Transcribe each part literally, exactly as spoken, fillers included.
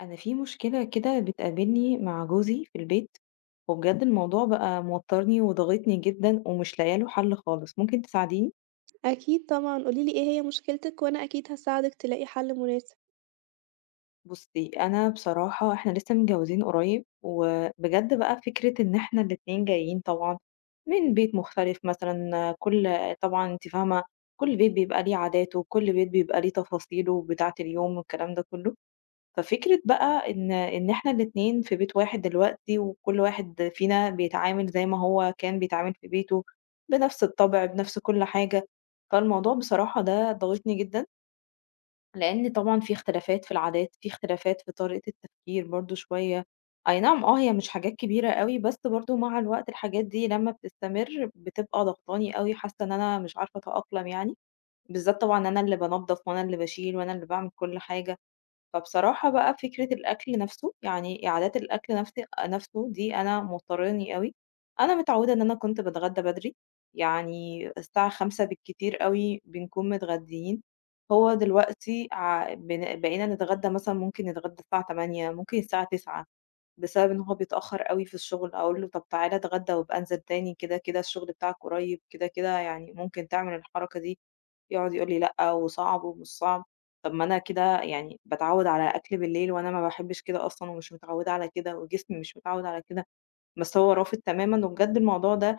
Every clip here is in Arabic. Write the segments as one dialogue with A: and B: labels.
A: أنا في مشكلة كده بتقابلني مع جوزي في البيت. وبجد الموضوع بقى موترني وضاغطني جدا ومش لاقيه له حل خالص، ممكن تساعديني؟
B: أكيد طبعًا، قولي لي إيه هي مشكلتِك وأنا أكيد هاساعدِك تلاقي حل مناسب.
A: بصي أنا بصراحة احنا لسه متجوزين قريب، وبجد بقى فكرة إن احنا الاتنين جايين طبعا من بيت مختلف، مثلا كل طبعا انت فاهمة، كل بيت بيبقى ليه عاداته وكل بيت بيبقى ليه تفاصيله بتاعة اليوم والكلام ده كله. ففكرة بقى إن إن إحنا الاتنين في بيت واحد دلوقتي، وكل واحد فينا بيتعامل زي ما هو كان بيتعامل في بيته، بنفس الطبع، بنفس كل حاجة، فالموضوع بصراحة ده ضاغطني جدًا، لإن طبعًا في اختلافات في العادات، في اختلافات في طريقة التفكير برضه شوية، أي نعم آه، هي مش حاجات كبيرة أوي، بس برضه مع الوقت الحاجات دي لمّا بتستمر بتبقى ضاغطاني أوي، حاسة إن أنا مش عارفة أتأقلم يعني، بالذات طبعًا أنا اللي بانضّف وأنا اللي باشيل وأنا اللي باعمل كل حاجة. فبصراحة بقى فكرة الأكل نَفْسه، يعني إعادات الأكل نَفْس نَفْسه دي أنا مضطراني أوي، أنا متعودة إن أنا كنت باتغدى بدري، يعني الساعة خمسة بالكتير أوي بنكون متغديين، هو دلوقتي ع بن بقينا نتغدى مثلًا، ممكن نتغدى الساعة ثمانية، ممكن الساعة تسعة، بسبب إن هو بيتأخر أوي في الشغل، أقول له: "طَب تعالَ اتغدى وابقى انزل تاني كده، كده الشغل بتاعك قريب، كده، كده يعني ممكن تعمل الحركة دي." يقعد يقول لي لأ وصعب ومش صعب، طب ما أنا كده يعني باتعوّد على أكل بالليل وأنا ما باحبش كده أصلًا ومش متعوّدة على كده وجسمي مش متعوّد على كده، بس هو رافض تمامًا وبجد الموضوع ده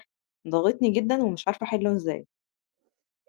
A: ضاغطني جدًا ومش عارفة أحلّه إزاي.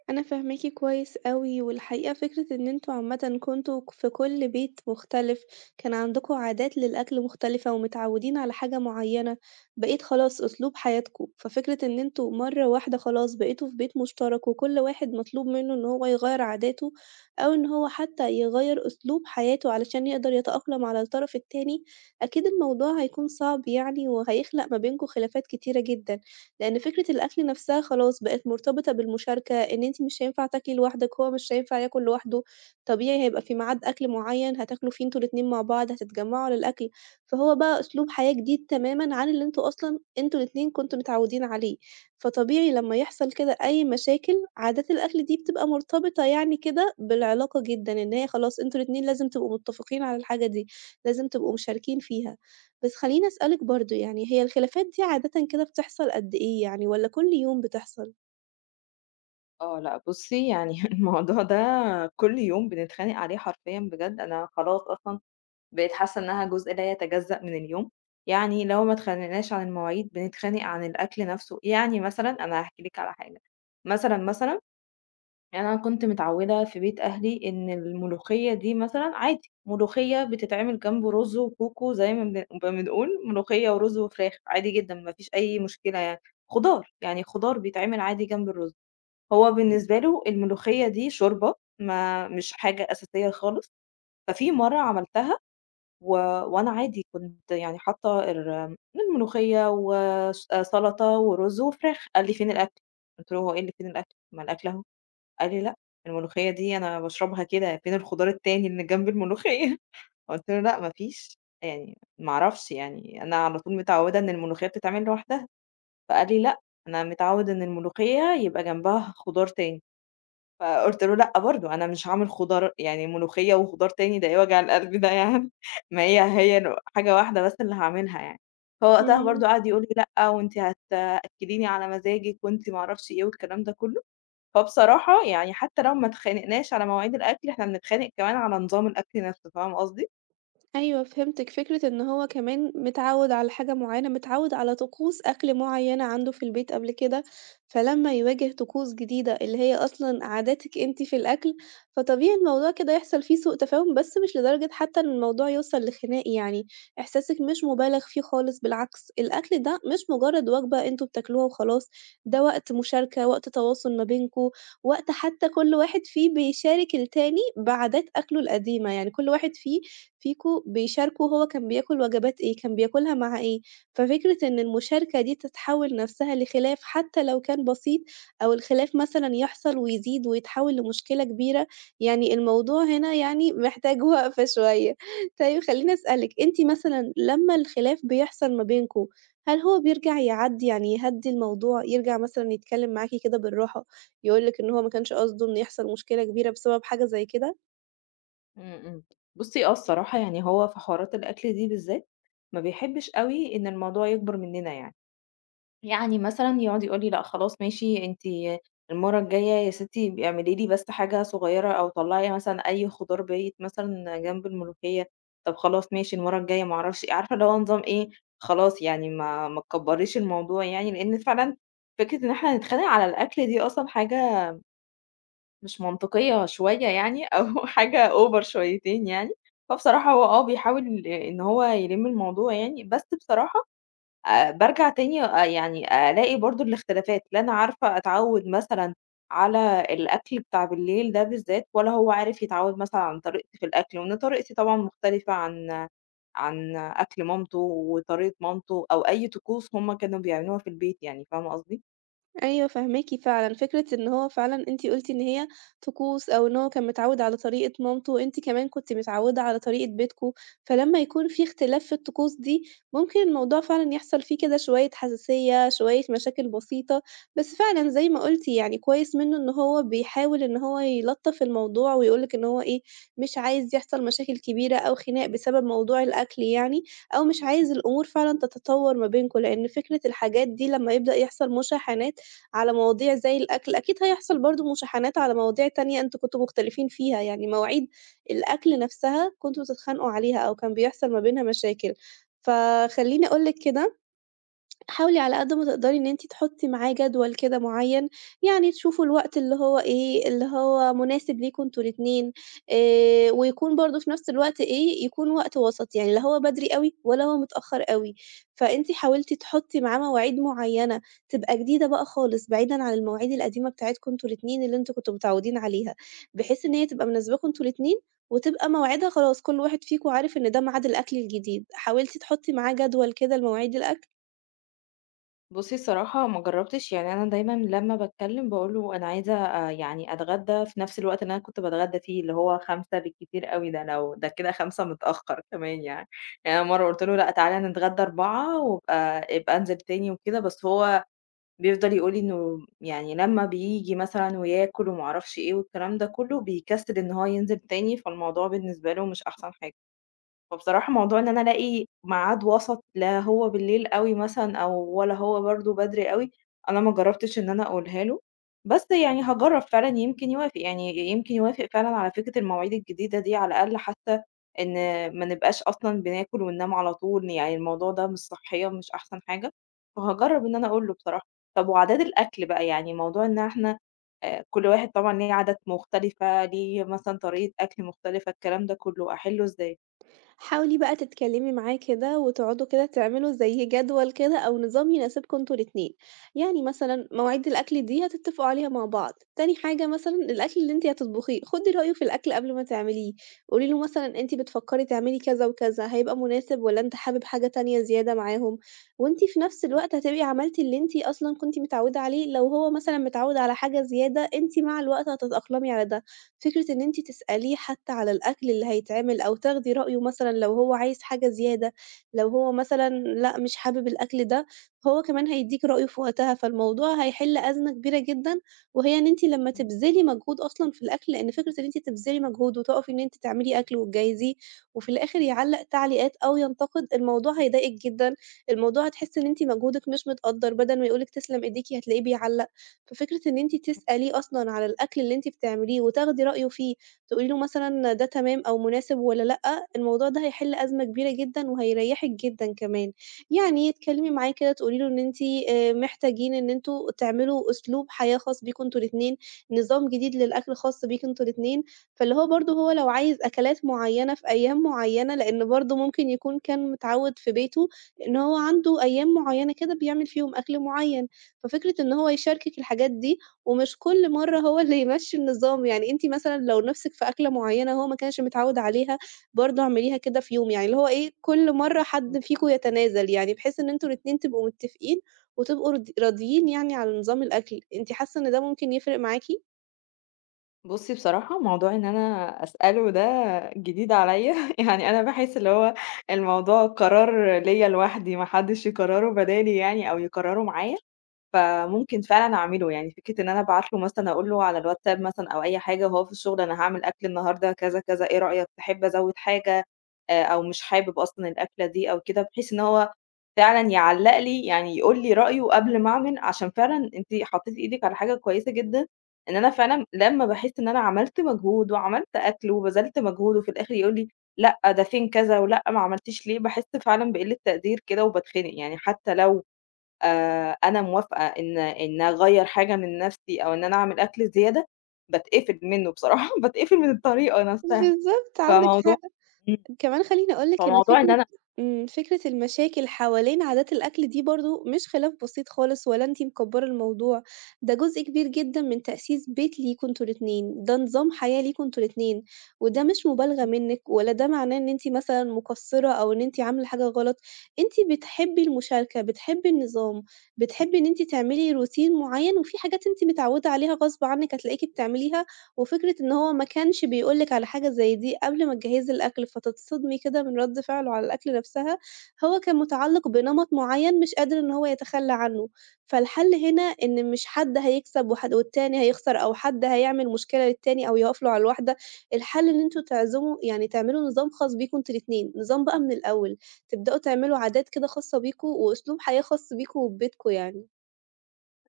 B: أنا فاهماكِ كويس أوي، والحقيقة فكرة إن أنتم عامةً كنتم في كل بيت مختلف، كان عندكم عادات للأكل مختلفة ومتعودين على حاجة معينة، بقِت خلاص أسلوب حياتكم، ففكرة إن أنتم مرة واحدة خلاص بقيتوا في بيت مشترك وكل واحد مطلوب منه إن هو يغيّر عاداته، أو إن هو حتى يغيّر أسلوب حياته علشان يقدر يتأقلم على الطرف التاني، أكيد الموضوع هيكون صعب يعني وهيخلق ما بينكم خلافات كتيرة جدًا. لأن فكرة الأكل نفسها خلاص بقت مرتبطة بالمشاركة، إن أنتِ مش هينفع تاكلي لوحدِك، هو مش هينفع ياكل لوحده، طبيعي هيبقى في ميعاد أكل معيّن هتاكلوا فيه أنتم الاتنين مع بعض، هتتجمعوا على الأكل، فهو بقى أسلوب حياة جديد تمامًا عن اللي أنتم أصلًا أنتم الاتنين كنتم متعودين عليه، فطبيعي لمّا يحصل كده أي مشاكل، عادات الأكل دي بتبقى مرتبطة يعني كده بالعلاقة جدًا، إن هي خلاص أنتم الاتنين لازم تبقوا متفقين على الحاجة دي، لازم تبقوا مشاركين فيها. بس خلّيني أسألِك برضه يعني هي الخلافات دي عادةً كده بتحصل قد إيه يعني والّا كل يوم بتحصل؟
A: آه لأ بُصّي، يعني الموضوع ده كل يوم بنتخانق عليه حرفيًا بجد، أنا خلاص أصلًا بقيت حاسة إنها جزء لا يتجزأ من اليوم، يعني لو ما اتخانقناش عن المواعيد بنتخانق عن الأكل نَفْسه، يعني مثلًا أنا هاحكي لِك على حاجة، مثلًا، مثلًا يعني أنا كنت متعودة في بيت أهلي إن الملوخية دي مثلًا عادي، ملوخية بتتعمل جنب رز وكوكو زي ما بن بنقول ملوخية ورز وفراخ عادي جدًا، ما فيش أي مشكلة يعني، خضار، يعني خضار بيتعمل عادي جنب الرز، هو بالنسبة له الملوخية دي شوربة، ما مش حاجة أساسية خالص، ففي مرة عملتها و وأنا عادي كنت يعني حاطة ال الملوخية وس سلطة ورز وفراخ، قال لي: "فين الأكل؟" قلت له: "هو إيه اللي فين الأكل؟ ما الأكل أهو." قال لي: "لأ، الملوخية دي أنا باشربها كده، فين الخضار التاني اللي جنب الملوخية؟" قُلت له: "لأ، ما فيش، يعني ما أعرفش يعني أنا على طول متعوّدة إن الملوخية بتتعمل لوحدها." فقال لي: "لأ، أنا متعوّد إن الملوخية يبقى جنبها خضار تاني." فقُلت له: "لأ، برضه أنا مش هاعمل خضار يعني ملوخية وخضار تاني، ده إيه وجع القلب ده يعني؟! ما هي هي ن حاجة واحدة بس اللي هاعملها يعني." فوقتها
B: إمم.
A: برضه قعد يقول لي: "لأ، وأنتِ هتأكّليني على مزاجِك وأنتِ ما أعرفش إيه." والكلام ده كلّه. فبصراحة يعني حتى لو ما اتخانقناش على مواعيد الأكل، إحنا بنتخانق كمان على نظام الأكل نفسه، فاهمة قصدي؟
B: أيوه فهمتِك، فكرة إن هو كمان متعوّد على حاجة معيّنة، متعوّد على طقوس أكل معيّنة عنده في البيت قبل كده، فلمّا يواجه طقوس جديدة اللي هي أصلًا عاداتِك أنتِ في الأكل، فطبيعي الموضوع كده يحصل فيه سوء تفاهم، بس مش لدرجة حتى إن الموضوع يوصل لخناق يعني، إحساسِك مش مُبالغ فيه خالص بالعكس، الأكل ده مش مجرد وجبة أنتم بتاكلوها وخلاص، ده وقت مشاركة، وقت تواصل ما بينكم، وقت حتى كل واحد فيه بيشارك التاني بعادات أكله القديمة، يعني كل واحد فيه فيكم بيشاركوا هو كان بياكل وجبات إيه، كان بياكلها مع إيه، ففكرة إن المشاركة دي تتحول نفسها لخلاف حتى لو كان بسيط، أو الخلاف مثلًا يحصل ويزيد ويتحول لمشكلة كبيرة، يعني الموضوع هنا يعني محتاج وقفة شوية. طيب خلّيني أسألِك، أنتِ مثلًا لمّا الخلاف بيحصل ما بينكم، هل هو بيرجع يعدّي يعني يهدّي الموضوع، يرجع مثلًا يتكلم معاكِ كده بالراحة، يقول لِك إن هو ما كانش قصده إن يحصل مشكلة كبيرة بسبب حاجة زي كده؟
A: إمم، إمم. بُصّي، آه الصراحة يعني هو في حوارات الأكل دي بالذات، ما بيحبش أوي إن الموضوع يكبر مننا يعني. يعني مثلًا يقعد يقول لي: "لأ خلاص ماشي أنتِ المرّة الجاية يا ستي ب اعملي لي بس حاجة صغيّرة أو طلّعي مثلًا أي خضار بايت مثلًا جنب الملوخية." طب خلاص ماشي المرّة الجاية ما أعرفش إيه. عارفة اللي هو نظام إيه، خلاص يعني ما ما تكبّريش الموضوع يعني، لإن فعلًا فكرة إن إحنا نتخانق على الأكل دي أصلًا حاجة مش منطقية شوية يعني أو حاجة over شويتين يعني، فبصراحة هو آه بيحاول إن هو يلِم الموضوع يعني، بس بصراحة آآ بارجع تاني آآ يعني ألاقي برضه الاختلافات، لا أنا عارفة أتعوّد مثلًا على الأكل بتاع بالليل ده بالذات، ولا هو عارف يتعوّد مثلًا عن طريقتي في الأكل، وإن طريقتي طبعًا مختلفة عن عن أكل مامته وطريقة مامته أو أي طقوس هم كانوا بيعملوها في البيت يعني، فاهمة قصدي؟
B: أيوه فاهماكِ فعلًا، فكرة إن هو فعلًا أنتِ قُلتِ إن هي طقوس أو إن هو كان متعوّد على طريقة مامته، وأنتِ كمان كنتِ متعوّدة على طريقة بيتكم، فلمّا يكون في اختلاف في الطقوس دي، ممكن الموضوع فعلًا يحصل فيه كده شوية حساسية، شوية مشاكل بسيطة، بس فعلًا زي ما قُلتِ يعني كويس منه إن هو بيحاول إن هو يلطّف الموضوع ويقول لِك إن هو إيه، مش عايز يحصل مشاكل كبيرة أو خناق بسبب موضوع الأكل يعني، أو مش عايز الأمور فعلًا تتطوّر ما بينكم، لإن فكرة الحاجات دي لمّا يبدأ يحصل مشاحنات على مواضيع زي الأكل، أكيد هيحصل برضه مشاحنات على مواضيع تانية أنتم كنتم مختلفين فيها، يعني مواعيد الأكل نفسها كنتم بتتخانقوا عليها أو كان بيحصل ما بينها مشاكل. فخلّيني أقول لِك كده حاولي على قد ما تقدري إن أنتِ تحطّي معاه جدول كده معيّن، يعني تشوفوا الوقت اللي هو إيه، اللي هو مناسب ليكم أنتم الاتنين، آآ ويكون برضه في نفس الوقت إيه، يكون وقت وسط، يعني لا هو بدري أوي ولا هو متأخّر أوي. فأنتِ حاولتِ تحطّي معاه مواعيد معيّنة تبقى جديدة بقى خالص بعيدًا عن المواعيد القديمة بتاعتكم أنتم الاتنين اللي أنتم كنتم متعوّدين عليها، بحيث إن هي تبقى مناسباكم أنتم الاتنين وتبقى مواعيدها خلاص كل واحد فيكم عارف إن ده ميعاد الأكل الجديد. حاولتِ تحطّي معاه جدول كده لمواعيد الأكل؟
A: بُصّي الصراحة ما جرّبتش، يعني أنا دايمًا لمّا باتكلّم باقول له أنا عايزة آآ يعني أتغدّى في نفس الوقت اللي أنا كنت باتغدّى فيه، اللي هو خمسة بالكتير أوي، ده لو ده كده خمسة متأخّر كمان يعني. يعني أنا مرّة قُلت له لأ تعالَ نتغدّى أربعة وابقى ابقى انزل تاني وكده، بس هو بيفضل يقول لي إنه يعني لمّا بييجي مثلًا وياكل وما أعرفش إيه والكلام ده كُلّه، بيكسّل إن هو ينزل تاني، فالموضوع بالنسبة له مش أحسن حاجة. فبصراحة موضوع إن أنا ألاقي ميعاد وسط، لا هو بالليل أوي مثلًا أو ولا هو برضه بدري أوي، أنا ما جرّبتش إن أنا أقولها له، بس يعني هاجرّب فعلًا يمكن يوافق، يعني يمكن يوافق فعلًا على فكرة المواعيد الجديدة دي، على الأقل حتى إن ما نبقاش أصلًا بناكل وننام على طول، يعني الموضوع ده مش صحيًا مش أحسن حاجة، فهاجرّب إن أنا أقول له بصراحة. طب وعادات الأكل بقى، يعني موضوع إن إحنا آآ كل واحد طبعًا ليه عادات مختلفة، ليه مثلًا طريقة أكل مختلفة، الكلام ده كُلّه أحِلّه إزاي؟
B: حاولي بقى تتكلمي معاه كده وتقعدوا كده تعملوا زي جدول كده أو نظام يناسبكوا انتوا الاتنين، يعني مثلًا مواعيد الأكل دي هتتفقوا عليها مع بعض، تاني حاجة مثلًا الأكل اللي أنتِ هتطبخيه خدي رأيه في الأكل قبل ما تعمليه، قولي له مثلًا أنتِ بتفكري تعملي كذا وكذا هيبقى مناسب والّا أنتِ حابب حاجة تانية زيادة معاهم، وأنتِ في نفس الوقت هتبقي عملتِ اللي أنتِ أصلًا كنتِ متعودة عليه، لو هو مثلًا متعود على حاجة زيادة أنتِ مع الوقت هتتأقلمي على ده. فكرة إن أنتِ تسأليه حتى على الأكل اللي هيتعمل أو تاخدي رأيه مثلًا لو هو عايز حاجة زيادة، لو هو مثلًا لأ مش حابب الأكل ده، هو كمان هيدّيكِ رأيه في وقتها، فالموضوع هيحل أزمة كبيرة جدًا، وهي إن أنتِ لمّا
A: إمم،
B: تبذلي مجهود أصلًا في الأكل لإن فكرة إن أنتِ تبذلي مجهود وتقفي إن أنتِ تعملي أكل وتجهّزيه، وفي الآخر يعلّق تعليقات أو ينتقد، الموضوع هيضايقِك جدًا، الموضوع هتحسّي إن أنتِ مجهودِك مش متقدّر، بدل ما يقول لِك تسلم إيديكِ هتلاقيه بيعلّق. ففكرة إن أنتِ تسأليه أصلًا على الأكل اللي أنتِ بتعمليه وتاخدي رأيه فيه، تقولي له مثلًا ده تمام أو مناسب والّا لأ، الموضوع ده هيحل أزمة كبيرة جدًا وهيريحِك جدًا كمان. يعني تكلمي معاه كده تقولي له إن أنتِ آآ محتاجين إن أنتم تعملوا أسلوب حياة خاص بيكم أنتم الاتنين، نظام جديد للأكل خاص بيكم أنتم الاتنين، فاللي هو برضه هو لو عايز أكلات معيّنة في أيام معيّنة، لإن برضه ممكن يكون كان متعوّد في بيته إن هو عنده أيام معيّنة كده بيعمل فيهم أكل معيّن. ففكرة إن هو يشاركِك الحاجات دي، ومش كل مرّة هو اللي يمشّي النظام، يعني أنتِ مثلًا لو نِفْسِك في أكلة معيّنة هو ما كانش متعوّد عليها، برضه اعمليها كده في يوم، يعني اللي هو إيه، كل مرّة
A: إمم.
B: حد فيكم يتنازل، يعني بحيث إن أنتم الاتنين تبقوا متّفقين وتبقوا رض راضيين يعني على نظام الأكل، أنتِ حاسة إن ده ممكن يفرق معاكِ؟
A: بُصّي بصراحة موضوع إن أنا أسأله ده جديد عليّا، يعني أنا باحس اللي هو الموضوع قرار ليّا لوحدي، ما حدش يقرّره بدالي يعني أو يقرّره معايا. فممكن فعلًا أعمله، يعني فكرة إن أنا أبعت له مثلًا أقول له على الواتساب مثلًا أو أي حاجة وهو في الشغل أنا هاعمل أكل النهارده كذا، كذا، إيه رأيك تحب أزوّد حاجة آآ أو مش حابب أصلًا الأكلة دي أو كده، بحيث إن هو فعلًا يعلّق لي، يعني يقول لي رأيه قبل ما أعمل، عشان فعلًا أنتِ حطيتِ إيدِك على حاجة كويسة جدًا، إن أنا فعلًا لمّا باحس إن أنا عملت مجهود وعملت أكل وبذلت مجهود وفي الآخر يقول لي لأ، ده فين كذا ولأ ما عملتيش ليه، باحس فعلًا بقِلّة تقدير كده وباتخنق، يعني حتى لو آآ أنا موافقة إن إن أغيّر حاجة من نَفْسي أو إن أنا أعمل أكل زيادة، باتقفل منّه بصراحة، باتقفل من الطريقة نَفْسها،
B: بالضبط، عندِك
A: فموضوع
B: حق.
A: إمم،
B: كمان خلّيني أقول لِك إن
A: فموضوع إن
B: فكرة
A: أنا
B: إمم، فكرة المشاكل حوالين عادات الأكل دي برضه مش خلاف بسيط خالص ولا أنتِ مكبّرة الموضوع، ده جزء كبير جدًا من تأسيس بيت ليكم أنتم الاتنين، ده نظام حياة ليكم أنتم الاتنين، وده مش مبالغة منِّك ولا ده معناه إن أنتِ مثلًا مقصّرة أو إن أنتِ عاملة حاجة غلط، أنتِ بتحبّي المشاركة، بتحبّي النظام، بتحبّي إن أنتِ تعملي روتين معيّن وفي حاجات أنتِ متعوّدة عليها غصب عنِّك هتلاقيكِ بتعمليها وفكرة إن هو ما كانش بيقول لِك على حاجة زي دي قبل ما تجهّزي الأكل، فتتصدمي كده من رَد فعله على الأكل نفسها، هو كان متعلق بنمط معيّن مش قادر إن هو يتخلى عنه، فالحل هنا إن مش حد هيكسب وحد والتاني هيخسر أو حد هيعمل مشكلة للتاني أو يقف له على الواحدة، الحل إن أنتم تعزموا يعني تعملوا نظام خاص بيكم أنتم الاتنين، نظام بقى من الأول، تبدأوا تعملوا عادات كده خاصة بيكم وأسلوب حياة خاص بيكم وببيتكم يعني.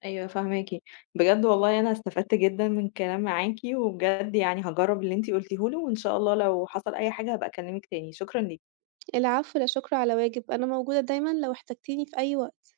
A: أيوه فاهماكِ، بجد والله أنا استفدت جدًا من الكلام معاكِ، وبجد يعني هاجرّب اللي أنتِ قُلتيه لي، وإن شاء الله لو حصل أي حاجة هابقى أكلمِك تاني، شكرًا ليكِ.
B: العفو، لا شكر على واجب، أنا موجودة دايمًا لو احتجتيني في أي وقت.